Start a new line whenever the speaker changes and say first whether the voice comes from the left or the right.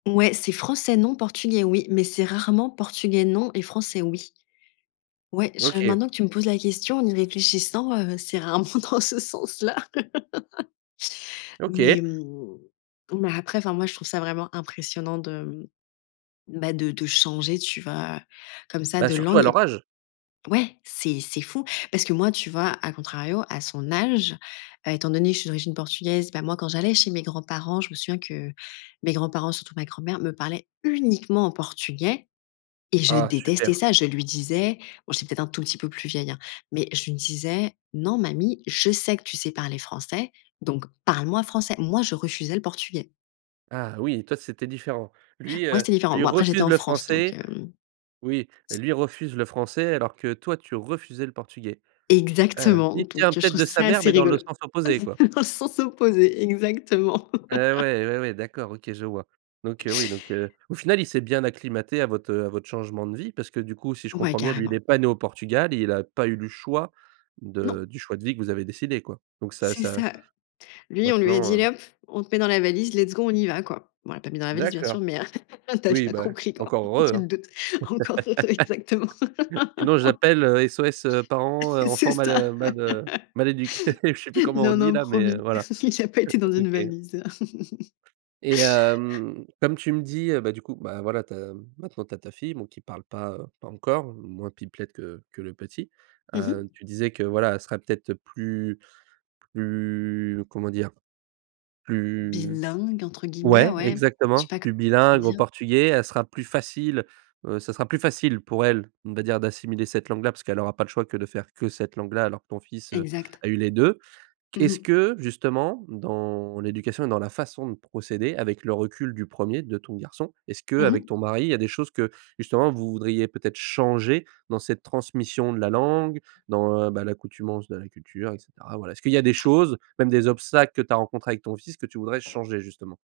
left: Ouais, c'est français, non, portugais, oui, mais c'est rarement portugais, non et français, oui ouais, je
right: OK.
left: maintenant que tu me poses la question en y réfléchissant, heu, c'est rarement dans ce sens-là. Mais,
right: OK.
left: mmh, mais après, enfin, moi, je trouve ça vraiment impressionnant de, mmh, bah, de de changer, tu vois, comme ça,
right: Bah,
left: de
right: surtout
left: langue.
right: à
left: Et b
right: leur âge.
left: ouais, c'est c'est fou parce que moi, tu vois, à contrario, à son âge, heu, étant donné que je suis d'origine portugaise, bah, moi, quand j'allais chez mes grands parents, je me souviens que mes grands-parents, surtout ma grand-mère, me parlaient uniquement en portugais. Et je
right: Ah
left: détestais
right: super.
left: ça. Je lui disais, bon j'étais peut-être un tout petit peu plus vieille, hein, mais je lui disais: «Non, mamie, je sais que tu sais parler français, donc parle moi français». Moi, je refusais le portugais.
right: Ah oui, toi, c'était différent. Lui,
left: Ouais,
right: heu,
left: c'est différent.
right: lui
left: Bon après, j'étais
right: refuse
left: en
right: le
left: France, donc,
right: français.
left: hem
right: Oui. Lui refuse le français alors que toi, tu refusais le portugais. Heu,
left: Exactement.
right: il
left: Donc,
right: tient
left: heu, je
right: peut-être
left: trouve
right: de sa
left: ça
right: mère
left: assez
right: mais dans le
left: rigolo.
right: sens opposé, quoi.
left: Dans le sens opposé, exactement.
right: Ouais, ouais, ouais, ouais, d'accord, OK, je vois. Donc, heu, oui donc, heu, au final, il s'est bien acclimaté à votre, heu, à votre changement de vie parce que du coup, si je
left: Ouais,
right: comprends bien, lui, il est
left: carrément.
right: pas né au Portugal, il a pas eu le choix
left: Non.
right: de du choix de vie que vous avez décidé, quoi. Donc ça
left: C'est
right: ça
left: ça. Lui, on lui a dit:
right: maintenant, heu
left: «Allez, hop, on te met dans la valise, let's go, on y va», quoi. Bon, on l'a pas mis dans la valise, bien
right: D'accord.
left: sûr, mais, heu, tu as
right: Oui,
left: déjà
right: bah,
left: compris, quoi.
right: encore heureux,
left: Tu te
right: hein.
left: doutes. Encore, exactement.
right: Sinon, j'appelle, heu, SOS, heu, parents, heu,
left: C'est
right: enfants mal,
left: ça.
right: heu, mal, heu, mal éduqués. Je sais plus comment on
left: Non,
right: dit
left: non,
right: là, mais, heu,
left: promis.
right: voilà.
left: Il a pas été dans une
right: OK
left: valise.
right: et hem, comme tu me dis, heu, bah, du coup, bah, voilà, tu as maintenant tu as ta fille, bon, qui parle pas, heu, pas encore, moins pipelette que que le petit.
left: Mmh
right: Heu,
left: mh.
right: tu disais que, voilà, elle sera peut-être plus plus comment dire? Plus
left: «Bilingue» entre guillemets,
right: ouais,
left: ouais. Je sais
right: exactement,
left: pas
right: plus
left: comment
right: bilingue au
left: dire.
right: portugais, elle sera plus facile, heu, ce sera plus facile pour elle, on va dire, d'assimiler cette langue là, parce qu'elle aura pas le choix que de faire que cette langue là, alors que ton fils, heu,
left: Exact.
right: a eu les 2.
left: Mmh
right: Qu'est-ce
left: mh.
right: que, justement, dans l'éducation et dans la façon de procéder, avec le recul du 1er, de ton garçon, est-ce
left: Mmh
right: qu'avec
left: mh.
right: ton mari, il y a des choses que, justement, vous voudriez peut être changer dans cette transmission de la langue, dans, bah, l'accoutumance de la culture et cetera? Voilà, est-ce qu'il y a des choses, même des obstacles, que tu as rencontrés avec ton fils que tu voudrais changer, justement?